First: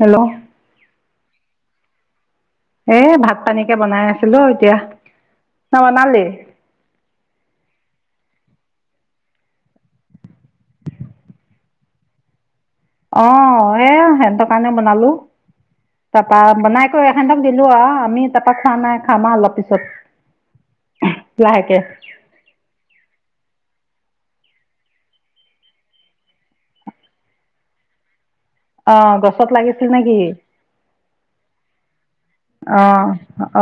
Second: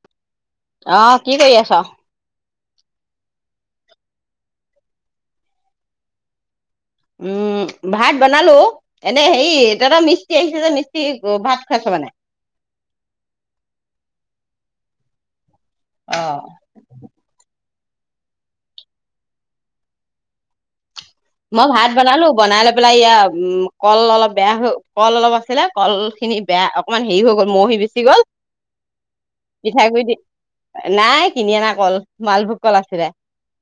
Hello? অ'! কি কৰি আছ? এ, ভাত পানীকে বনাই আছিলোঁ এতিয়া। তই বনালি? উম, ভাত বনালো। এনে, হেৰি তহঁতৰ মিস্ত্ৰী আহিছে যে, মিস্ত্ৰী ভাত খোৱাইছ মানে। [inaudible] অ'! এয়া, সিহঁতৰ কাৰণে বনালো। অ তাৰাপা, বনাই কৈ এহেতক দি দিছোঁ আও। আমি তাৰপা খোৱা নাই। খাম অলপ পিছত। মই লাহেকে ভাত বনালো, বনাই লৈ পেলাই ইয়া উম! কল অলপ বেয়া হৈ, কল অলপ আছিলে কল খিনি বেয়া অকমান হেৰি হৈ গুচি গল মহি বেচি গ'ল। অ'! গছত লাগিছিল পিঠাগুৰি দি, নেকি নাই কিনি অনা কল, মালভোগ কল অ আছিলে।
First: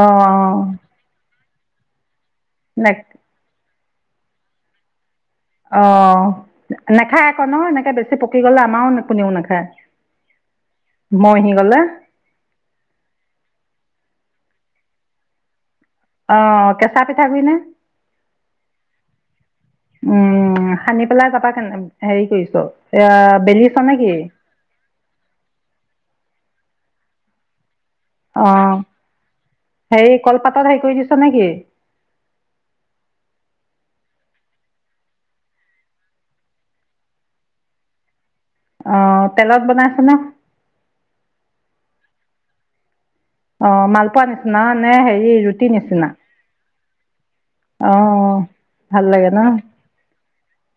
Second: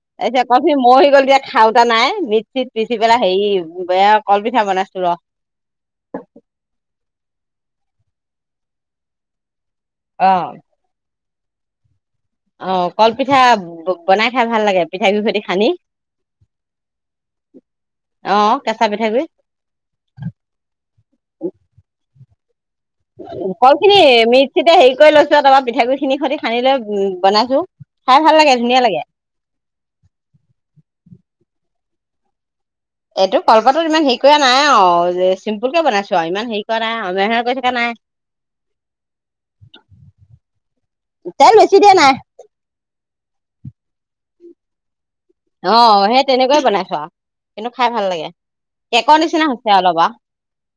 অ এতিয়া, কলখিনি মৰহি গ'ল। এতিয়া খাওঁতা নাই নি নে পিচি পেলাই হেৰি বেয়া কল পিঠা বনাইছো ৰ'। অ'! নেখায় আকৌ ন'? এনেকে বেছি পকি গ'লে আমাৰো কোনেও নাখায়। অ'! মৰহি গ'লে অ কল পিঠা বনাই খাই ভাল লাগে পিঠাগুৰি হৈয়তে হানি অ কেঁচা পিঠাগুৰি নে অ কেঁচা পিঠাগুৰি উম সানি পেলাই তাপা হেৰি কৰিছো কল খিনি মিক্সিতে হেৰি কৰি লৈছো আৰু টাৰপা পিঠাগুৰি খিনি সৈতে সানি লৈ উম বনাইছো খাই ভাল অ লাগে ধুনীয়া লাগে। হেৰি কলপাতত হেৰি কৰি দিছ নেকি? এইটো কলপাতটোত ইমান হেৰি কৰা নাই আৰু চিম্পুলক বনাইছো আৰু ইমান হেৰি কৰা নাই অমে কৈ থাককা নাই আহ তেলত বনাইছ নে তেল বেছি [unintelligible] অ মালপোৱা নিচিনা নে হেৰি। ৰুটি আহ নিচিনা সেই তেনেকৈয়ে বনাইছো আৰু কিন্তু খাই ভাল লাগে অঁ ভাল কেকৰ লাগে ন নিচিনা হৈছে অলপ আও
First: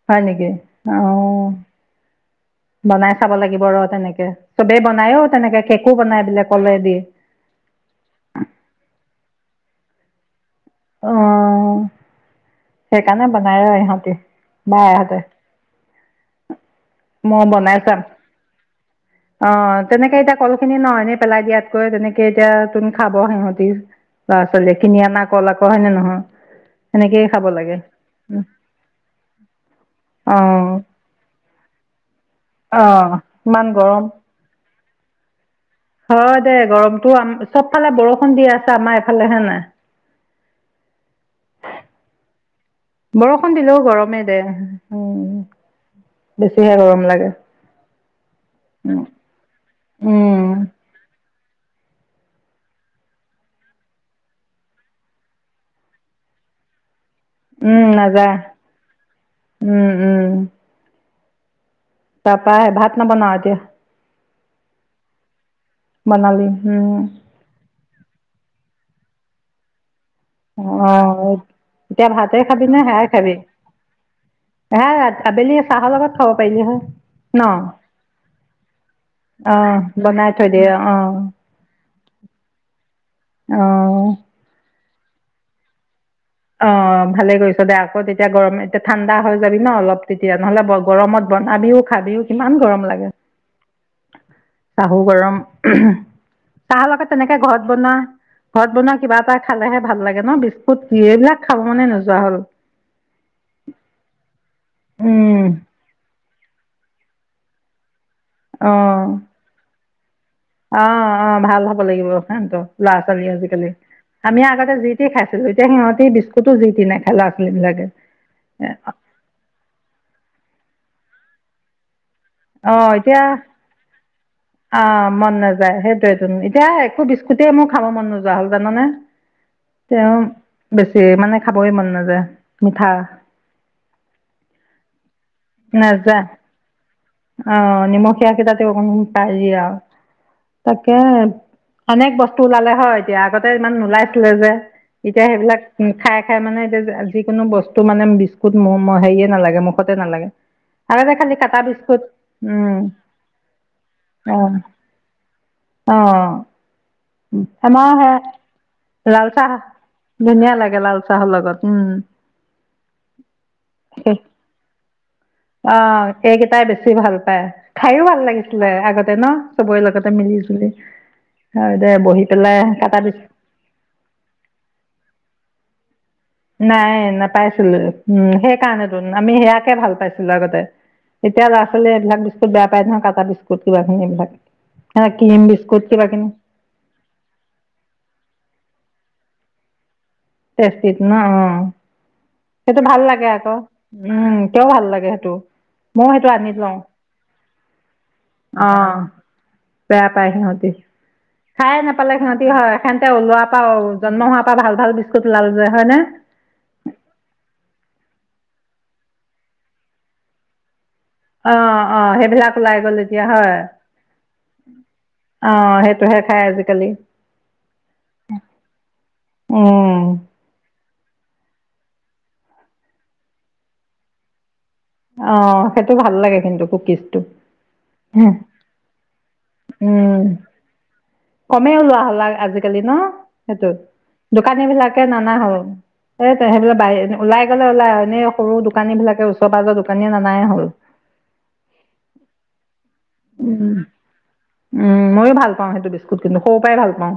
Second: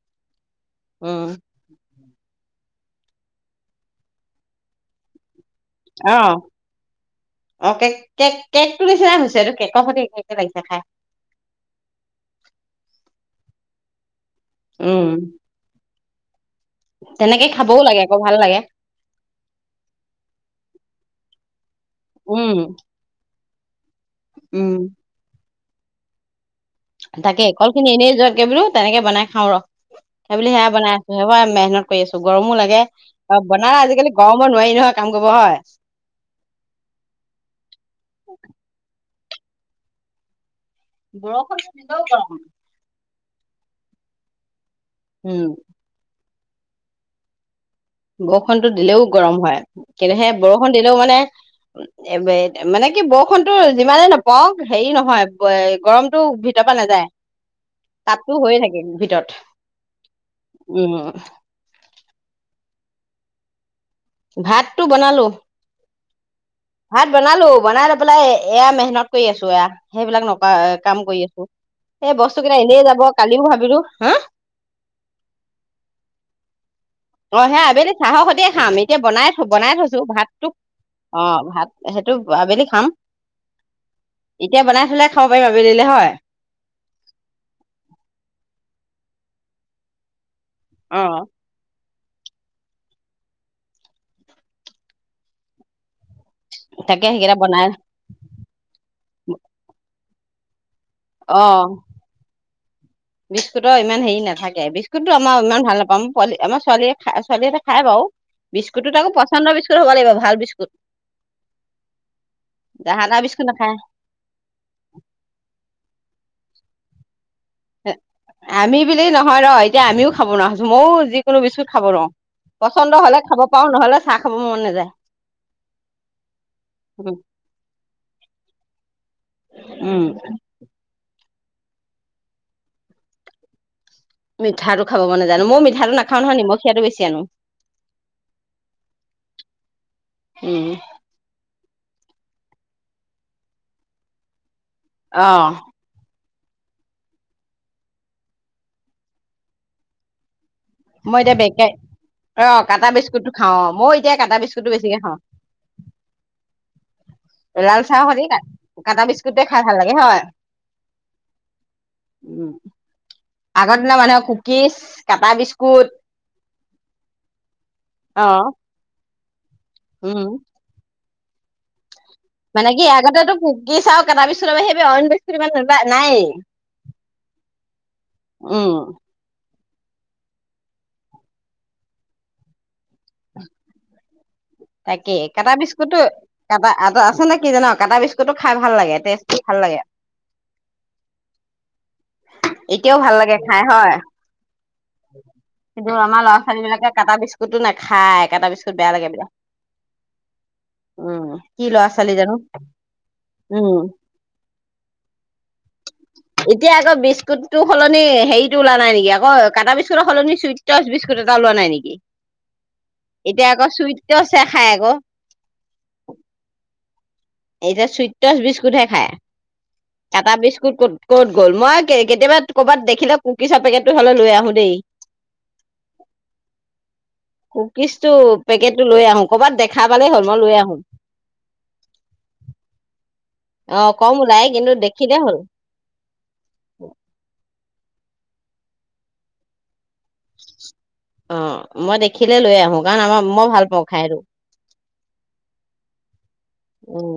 হয় নেকি অ বনাই চাব লাগিব ৰ তেনেকে চবেই বনায়ও তেনেকে কেকো অ বনাই বোলে কলে দি। অ কে কেক কেকটো নিচিনা হৈছে এইটো কেকৰ সৈতে একে লাগিছে খাই অ সেকানে বনায় আৰু ইহঁতি। বাই উম। হতে তেনেকে খাবও লাগে ক ভাল লাগে। অ তেনেকে এতিয়া কল খিনি নহয় এনে পেলাই দিয়াতকৈ তেনেকে এতিয়া উম তুমি খাব সিহঁত ল'ৰা উম ছোৱালীখিনি আনা কল আক হয় নে নহয়। সেনেকেই খাব তাকে কল খিনি এনেই লাগে যুৱাতকে বোলো তেনেকে বনাই খাওঁ ৰ। সেইবুলি সেয়াই অ', বনাই আছো, সেই মেহনত কৰি আছো গৰমো লাগে অ', আৰু ইমান বনালে গৰম। আজিকালি গৰমত নোৱাৰি নহয়। কাম কৰিব হয়। হয় দে গৰমতটো আম চব ফালে বৰষুণ দি আছে আমাৰ ইফালে হে নাই। বৰষুন দিলেও গৰম। বৰষুণ দিলেও গৰমে দে। উম বেছিহে গৰম লাগে। বৰষুণতো উম, দিলেও গৰম হয়, কেলে হে উম, বৰষুণ দিলেও মানে মানে কি বৰষুণতটো যিমানেই নপওক হেৰি নহয় গৰমতটো ভিতৰত ইয়াৰ পা নাযায়, উম, নাযায় তাততো হৈয়ে থাকে ভিতৰত, উম, উম। উম উম উ নৱনাও এতিয়া। ভাতটো বনালো বনালি উম, ভাত বনালো বনাই লৈ পেলাই এ এয়া মেহনত কৰি আছো এয়া। সেইবিলাক নকা কাম কৰি অ'। আছো এতিয়া সেই ভাতে বস্তু কেইটা এনেই যাব কালিও ভাবিলো হা হে আবেলি চাহৰ লগত খাব পাৰিলি হয়। ন অ সেয়া আবেলি চাহৰ সৈতে খাম, এতিয়া বনাই থ বনাই অ', থৈছো বনাই ভাত থৈ তোক। দিয়ে অ ভাত সেইটো আবেলি খাম অ'। এতিয়া বনাই থলেই খাব পাৰিম আবেলিলে হয়। অ ভালে কৰিছ দে, আকৌ তেতিয়া গৰম এতিয়া ঠাণ্ডা হৈ যাদি ন অলপ তেতিয়া নহ'লে অ গৰমত বন আমিও খাবিও কিমান গৰম লাগে চাহ হু গৰম চাহ তাকে লগত সেইকেইটা তেনেকে ঘৰত বনাই বনোৱা ঘৰত বনোৱা কিবা এটা খালেহে ভাল লাগে ন বিস্কুট কি এইবিলাক অ খাব মনে নোযোৱা হ'ল বিস্কুতৰ ইমান হেৰি নাথাকে বিস্কুত বিস্কুটো আমাৰ ইমান ভাল নাপাও, আমাৰ ছোৱালীয়ে খ ছোৱালীয়ে এটা খাই বাৰু বিস্কুট তাকো পচন্দৰ বিু হব লাগিব ভাল বিস্কুট অ অ ভাল হব লাগিব সিহতো ল'ৰা জাহা তাহা ছোৱালী বিস্কুট আজিকালি নাখায় আমি আগতে যি তি খাইছিলো, এতিয়া সিহঁতি বিস্কুতো যি তি নাখায় লৰা ছোৱালীবিলাকে আমি বিলি নহয় ন এতিয়া আমিও খাব নোৱাও হৈছোঁ মইও যিকোনো বিস্কুত খাব নুৱাও। অঁ পচন্দ হলে এতিয়া খাব পাৰো। নহলে চাহ খাব মন অ নাযায় মন নাযায়, সেইটোৱেটো। এতিয়া একো বিস্কুটে মোৰ খাব মন নোযোৱা হ'ল জাননে। উম তেওঁ বেছি মানে খাবই মন নাযায়। মিঠা মিঠাটো খাব মন নাযায়, মই ও মিঠা নাখাওঁ নহয় নিমখিয়াটো বেছি আনো। অহ নিমখীয়া কেইটাতে অকন পাৰি আও। উম তাকে অনেক বস্তু ওলালে হয় এতিয়া। আগতে ইমান নোলাইছিলে যে। এতিয়া অ' সেইবিলাক খাই খাই মানে এতিয়া যিকোনো বস্তু মানে বিস্কুত হেৰিয়ে নালাগে মুখতে নালাগে। আগতে মই এতিয়া খালি কাতা বেকাই বিস্কুট, অ' উম। কাটা বিস্কুটটো খাওঁ অ' মই এতিয়া কাটা অহ, বিস্কুটটো বেছিকে খাওঁ অহ। লাল আমাৰ চাহৰ সে সৈতে কাটা লাল বিস্কুটে চাহ খাই ভাল লাগে হয় ধুনীয়া লাগে, লাল চাহৰ লগত। উম। উম, আগৰ দিনৰ মানুহে কুকিছ অ এইকেইটাই বেছি ভাল পায়, খাইও ভাল অ' লাগিছিলে আগতে ন। চবৰে লগতে উম মিলিছিলে। আ মানে কি আগতেটো কোকিছ আও কাটা বিস্কুতৰ বাহিৰে অইন বস্তু ইমান নায়েই নাই নাপাইছিলোৱে। উম উম সেইকাৰণেটো, আমি সেয়া তাকে ভাল পাইছিলো আগতে। এতিয়া ল'ৰা ছোৱালীয়ে এইবিলাক বিস্কুট বেয়া পাই নহয়, কাটা বিস্কুট কিবা খিনি এইবিলাক। তাকেই ক্ৰীম কাটা বিস্কুট বিস্কুতো কিবা কিনি কটা আত আছে নে কি জান কাটা বিস্কুতটো খাই ভাল লাগে টেষ্টি ভাল লাগে। তেষ্টিত ন, অঁ। [inaudible] সেইটো ভাল লাগে আকৌ। উম, কিয় ভাল লাগে সেইটো? কিন্তু ময়ো আমাৰ সেইটো ল'ৰা আনি ছোৱালী লওঁ বিলাকে কাটা বিস্কুতটো নাখায়। কাটা অ বিস্কুট বেয়া লাগে বোলে। বেয়া পাই সিহঁতি। উম কি খাই ল'ৰা ছোৱালী নাপালে জানো সিঁহতি হয়। সেন্তে ও লোৱাৰ পৰা, উম জন্ম হোৱাৰ পৰা ভাল ভাল বিছ [unintelligible] হয়নে? এতিয়া আকৌ বিস্কুতটো সলনি হেৰিটো ওলোৱা নাই নেকি? কাটা বিস্কুইটৰ সলনি ছুইট টচ বিস্কু এটা লোৱা অ নাই নেকি? অ সেইবিলাক ওলাই গ'ল এতিয়া হয় আকৌ চুইট টচ হে খাই আকৌ। অ সেইটোহে খাই আজিকালি। এতিয়া চুইট টচ বিস্কুটহে খায়। উম কাটা বিস্কুট কত ক'ত গ'ল? মই কেতিয়াবা ক'বাত দেখিলে কুকিছৰ পেকেটটো হ'লে লৈ আহো দেই। অ সেইটো ভাল লাগে কিন্তু কুকিছটো। কুকিছটো পেকেটটো লৈ আহো। কবাত দেখা পালেই হ'ল, মই লৈ আহো। কমে ওলোৱা হ'ল আজিকালি ন? সেইটো। অ কম ওলাই দোকানী কিন্তু বিলাকে দেখিলে নানা হল। এ সেইবিলাক ব ওলাই গ' ওল এনে সৰু দোকানী বিলাকে ওচৰ পাজৰ দোকান অ মই দেখিলে লৈ আহো। কাৰণ আমাৰ মই ভাল উম পাওঁ খাই এইটো। উম ময়ো ভাল পাওঁ সেইটো বিস্কুট কিন্তু। সৰু পৰাই ভাল পাওঁ।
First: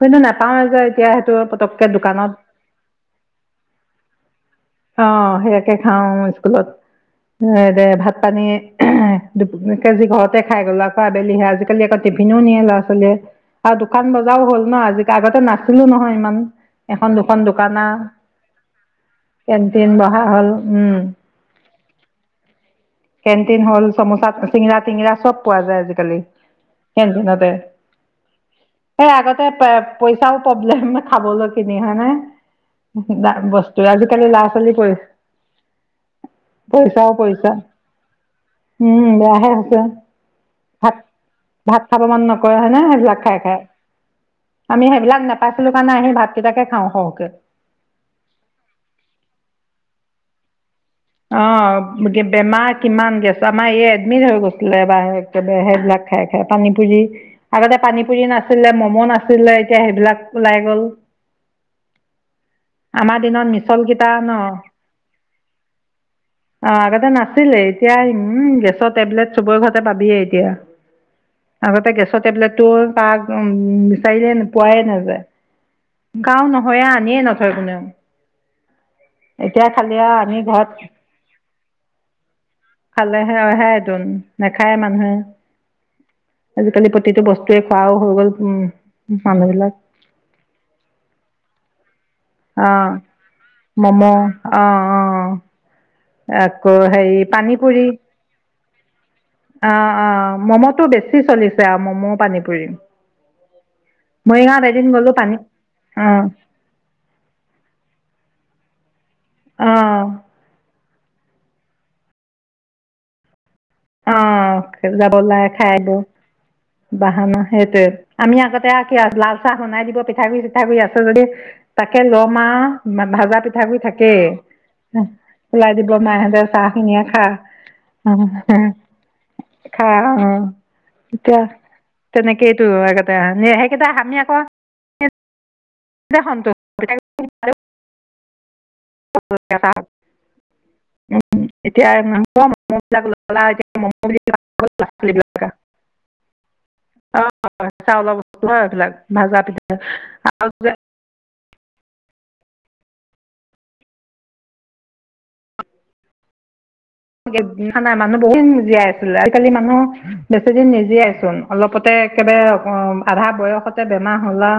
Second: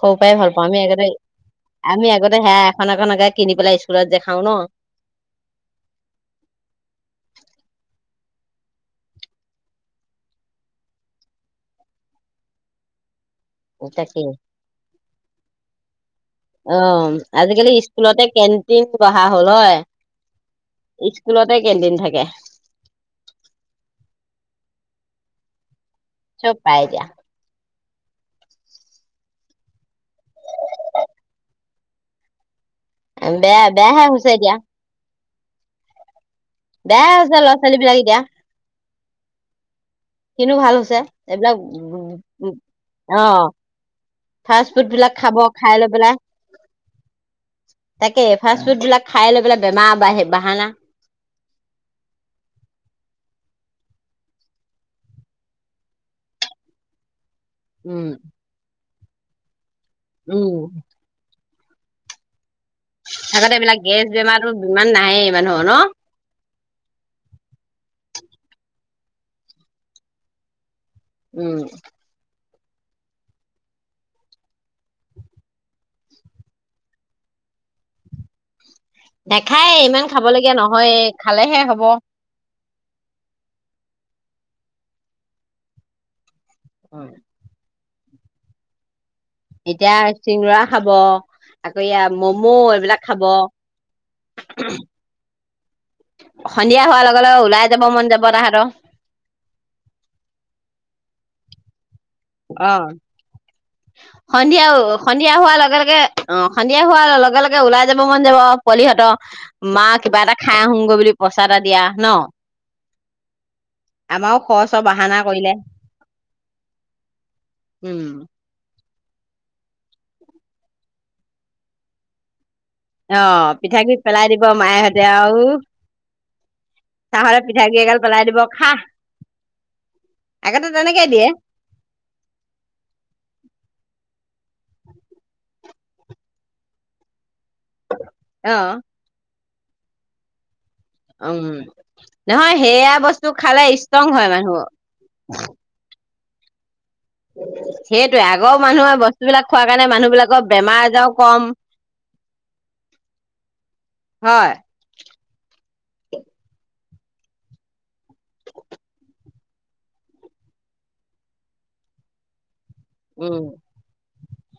খৰু কিন্তু পাই ভাল নাপাওঁৱে পাওঁ। যে আমি আগতে এতিয়া সেইটো পতককে আমি দোকানত আগতে হেয়া এখন এখন আগে কিনি পেলাই স্কুলত যে খাওঁ ন। অঁ সেয়াকে খাওঁ স্কুলত। দে ভাত পানী এ আজি ঘৰতে খাই গ'ল আকৌ আবেলি আজিকালি আকৌ টিফিনো নিয়ে ল'ৰা ছোৱালীয়ে। আৰু দোকান তাকে বজাৰো হ'ল ন আজি। আগতে নাছিলো নহয় ইমান। এখন অ', দুখন আজিকালি দোকান আও। স্কুলতে কেন্টিন বহা হ'ল হয়। কেনটিন বহা হ'ল, উম। স্কুলতে কেন্টিন থাকে কেনটিন হল, চমোচা, চিঙৰা-টিঙৰা চব পোৱা যায় আজি কি চব পাই এতিয়া কেণ্টিনতে। এই আগতে প পইচাও প্ৰব্লেম খাবলৈ কিনি। হয় নে? বা বেয়া বস্তু বেয়াহে আজিকালি হৈছে ল'ৰা এতিয়া ছোৱালী পৰি পইচাওঁ, বেয়াহে হৈছে ল'ৰা পইচাঁ। ছোৱালী বিলাক এতিয়া উম বেয়াহে হৈছে। কিন্তু ভাল হৈছে এইবিলাক ভাত-ভাত খাব মন নকৰে, হয়নে? সেইবিলাক খাই অ', খাই। ফাষ্ট আমি ফুড বিলাক সেইবিলাক খাব নেপাইছিলো খাই লৈ কাৰণে আহি পেলাই ভাতকেইটাকে খাওঁ সৰহকে। তাকে ফাষ্ট ফুড বিলাক খাই লৈ পেলাই বেমাৰ বাঢ়ে বাহানা। অ' [inaudible] বেমাৰ কিমান গেছ আমাৰ এই এডমিট হৈ গৈছিলে বা সেইবিলাক খাই খাই পানী পুৰি আগতে পানী উম, পুৰি নাছিলে মমো নাছিলে। এতিয়া সেইবিলাক উম, ওলাই গল আমাৰ দিনত আকতে [inaudible] মিছল এইবিলাক গেছ কেইটা ন বেমাৰো ইমান নাহেই মানুহৰ ন অ' আগতে নাছিলে এতিয়া উম গেছৰ টেবলেট চবৰে ঘৰতে পাবিয়েই এতিয়া। উম, আগতে গেছৰ টেবলেটটো তাক উ বিচাৰিলে পোৱাই নাযায়। গাও নহয়ে আনিয়ে নথয় কোনেও। এতিয়া নেখায় খালি ইমান আৰু আমি খাবলগীয়া ঘৰত নহয় খালেহে হ'ব। খালেহে অহেদোন নাখায় মানুহে। আজিকালি প্ৰতিটো বস্তুৱে খোৱাওঁ হৈ গ'ল। উম এতিয়া চিঙৰা খাব আকৌ মম' অঁ এইবিলাক খাব। ম'ম' অঁ অঁ আকৌ সন্ধিয়া হোৱাৰ হেৰি লগে লগে ওলাই যাব মন যাব তাহাতৰ অ'অ' ম'ম'তো বেছি চলিছে আৰু ম'ম' পানী পুৰি। মৰিগাঁৱত সন্ধিয়াও এদিন গ'লো সন্ধিয়া পানী হোৱাৰ লগে লগে অঁ অ' সন্ধিয়া হোৱাৰ লগে লগে লগে ওলাই যাব মন যাব। পোৱালিবোৰৰ মা অঁ কিবা এটা খাই আহোগৈ বুলি প চাৰা দিয়া ন আমাৰো অ' খৰচৰ বাহানা যাবওলাই কৰিলে খাই আব বাহানা সেইটোৱে উম আমি আগতে আছ। লাল চাহ সুনাই দিব পিঠাগুৰি চিঠাগুৰি আছো যদি তাকে লমা অ ভাজা পিঠাগুৰি থাকেই পেলাই দিব মায়েহঁতে আৰু ওলাই দিব। মাহহেঁতে চাহ খুনিয়ে খা এইগাল পেলাই দিব খা খা আগতে তেনেকে দিয়ে এতিয়া তেনেকেইতো আ সেইকেইটা আমি আকৌ দে সন অ' টা উম নহয় সেয়া বস্তু খালে ষ্ট্ৰং হয় মানুহ। এইবিলাক সেইটয়ে বস্তু আগৰ হয় এইবিলাক মানুহৰ ভাজা বস্তুবিলাক খোৱা কাৰণে মানুহ বিলাকৰ পিঠা বেমাৰ আজাৰ কম হয়। খানা মানুহ বহুত জীয়াই আছিলে। আজিকালি মানুহ বেছি দিন নিজিয়েচোন অলপতে একবাৰে অ' আধা উম বয়সতে। হলা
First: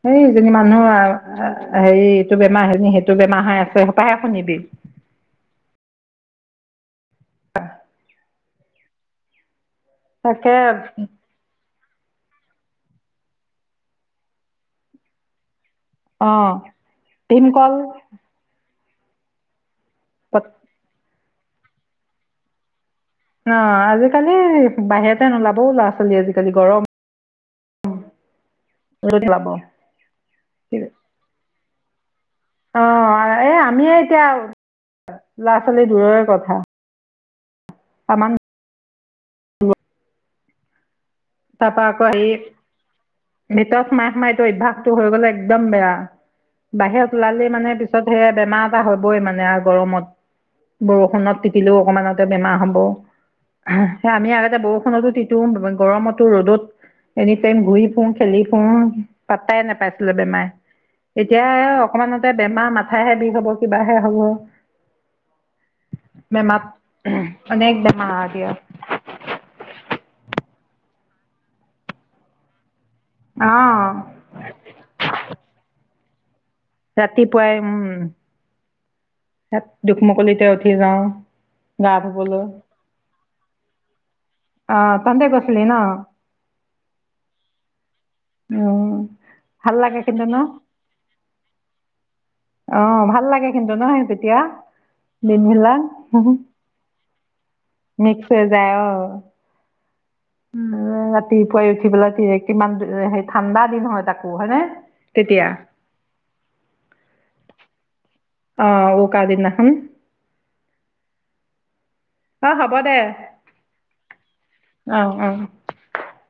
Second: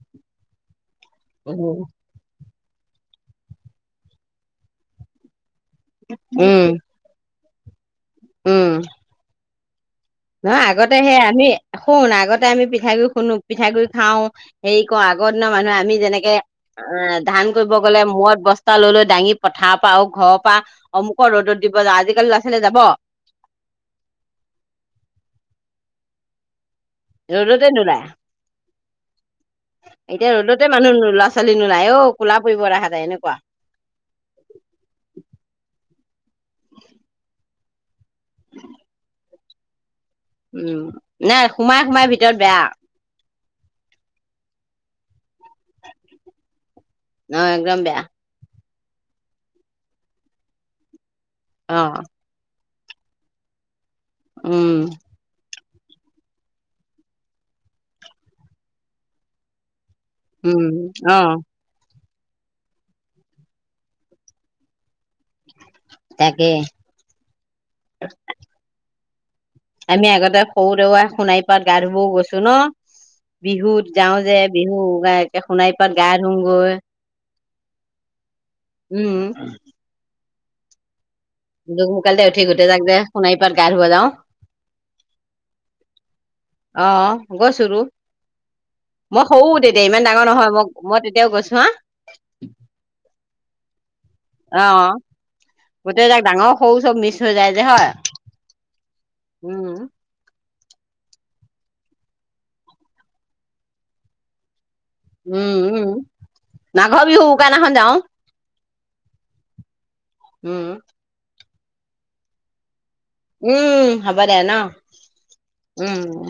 সেইজনী মানুহ উম হেৰি এইটো বে [inaudible] উম অ' উম। নহ তাকে আগতে সে আমি শুন আগতে আমি পিঠাগুৰি শুনো পিঠাগুৰি খাও হেৰি কৰ কওঁ আগৰ দিনৰ মানুহে আমি অ যেনেকে অ' ধান কৰিব ভীমকল গ'লে মূৰত বস্তা লৈ লৈ দাঙি পথাৰ পাওঁ‌ ঘৰৰ পৰা অ অমুক ৰ'দত দিব যাওঁ আজিকালি ল'ৰা ছালী যাব ন আজিকালি বাহিৰতে নোলাবও ল'ৰা ছোৱালী আজিকালি গৰম ৰ'দতে নোলায় ওলাব এতিয়া ৰ'দতে মানুহ লৰা ছোৱালী নো যাই অ' কোলা পৰিব তাহাঁতে এনেকুৱা অ' এ আমিয়ে এতিয়া ল'ৰা ছোৱালী দূৰৰে কথা। অ' উম নাই সোমাই সোমাই ভিতৰত বেয়া ভিতৰত সোমাই সোমাই অভ্যাসতটো হৈ গ'লে। একদম বেয়া বাহিৰত অ ওলালে মানে একদম বেয়া পিছত সে বেমাৰ হবই মানে আৰু গৰমত বৰষুণত তিতিলেও অ অকমানতে বেমাৰ হ'ব- স আমি আগতে উম বৰষুণতো তিতু গৰমত- ৰ'দত এনি টাইম ঘূৰি ফুঁৰো খেলি ফুৰোঁ পাতাই নোপাই- বেমাৰ উম অ এতিয়া অকমান- তাতে বেমাৰ মাথাহে বিষ হ'ব কিবাহে হ'ব- তাকে মেমক [unintelligible] আমি আগতে সৰু দৌৱা সোণাই পাৰত গা ধুবও গৈছো ন অঁ বিহুত যাওঁ যে বিহু সোণাৰ পাৰত গা ধুওঁ ৰাতিপুৱাই উম উম দুখমোকলিতে উঠি যাওঁ। দুখ গা মুকালিতে উঠি ধুবলৈ গোটেই যাক যে শোনাই পাৰত গা ধুব যাওঁ। অঁ তহঁতে গৈছিলি ন অহ গৈছো টো। উম মই সৰু ভাল তেতিয়া লাগে ইমান ডাঙৰ নহয় মই মই তেতিয়াও গৈছোঁ হা অঁ ভাল লাগে কিন্তু নহ সিঁহতে অহ গোটেই তাক ডাঙৰ সৰু চব মিছ হৈ যায় যে হয়। মিক্স উম। উ ৰাতিপুৱাই উঠি পেলাই কিমান হেই ঠাণ্ডা দিন হয় তাকো হয়নে। তেতিয়া উম উম মাঘৰ বিহু উৰুকা দিনাখন যাওঁ। অ উৰুকা দিনা খন। উম অ হব দে উম হ'ব দে ন, অ অ উম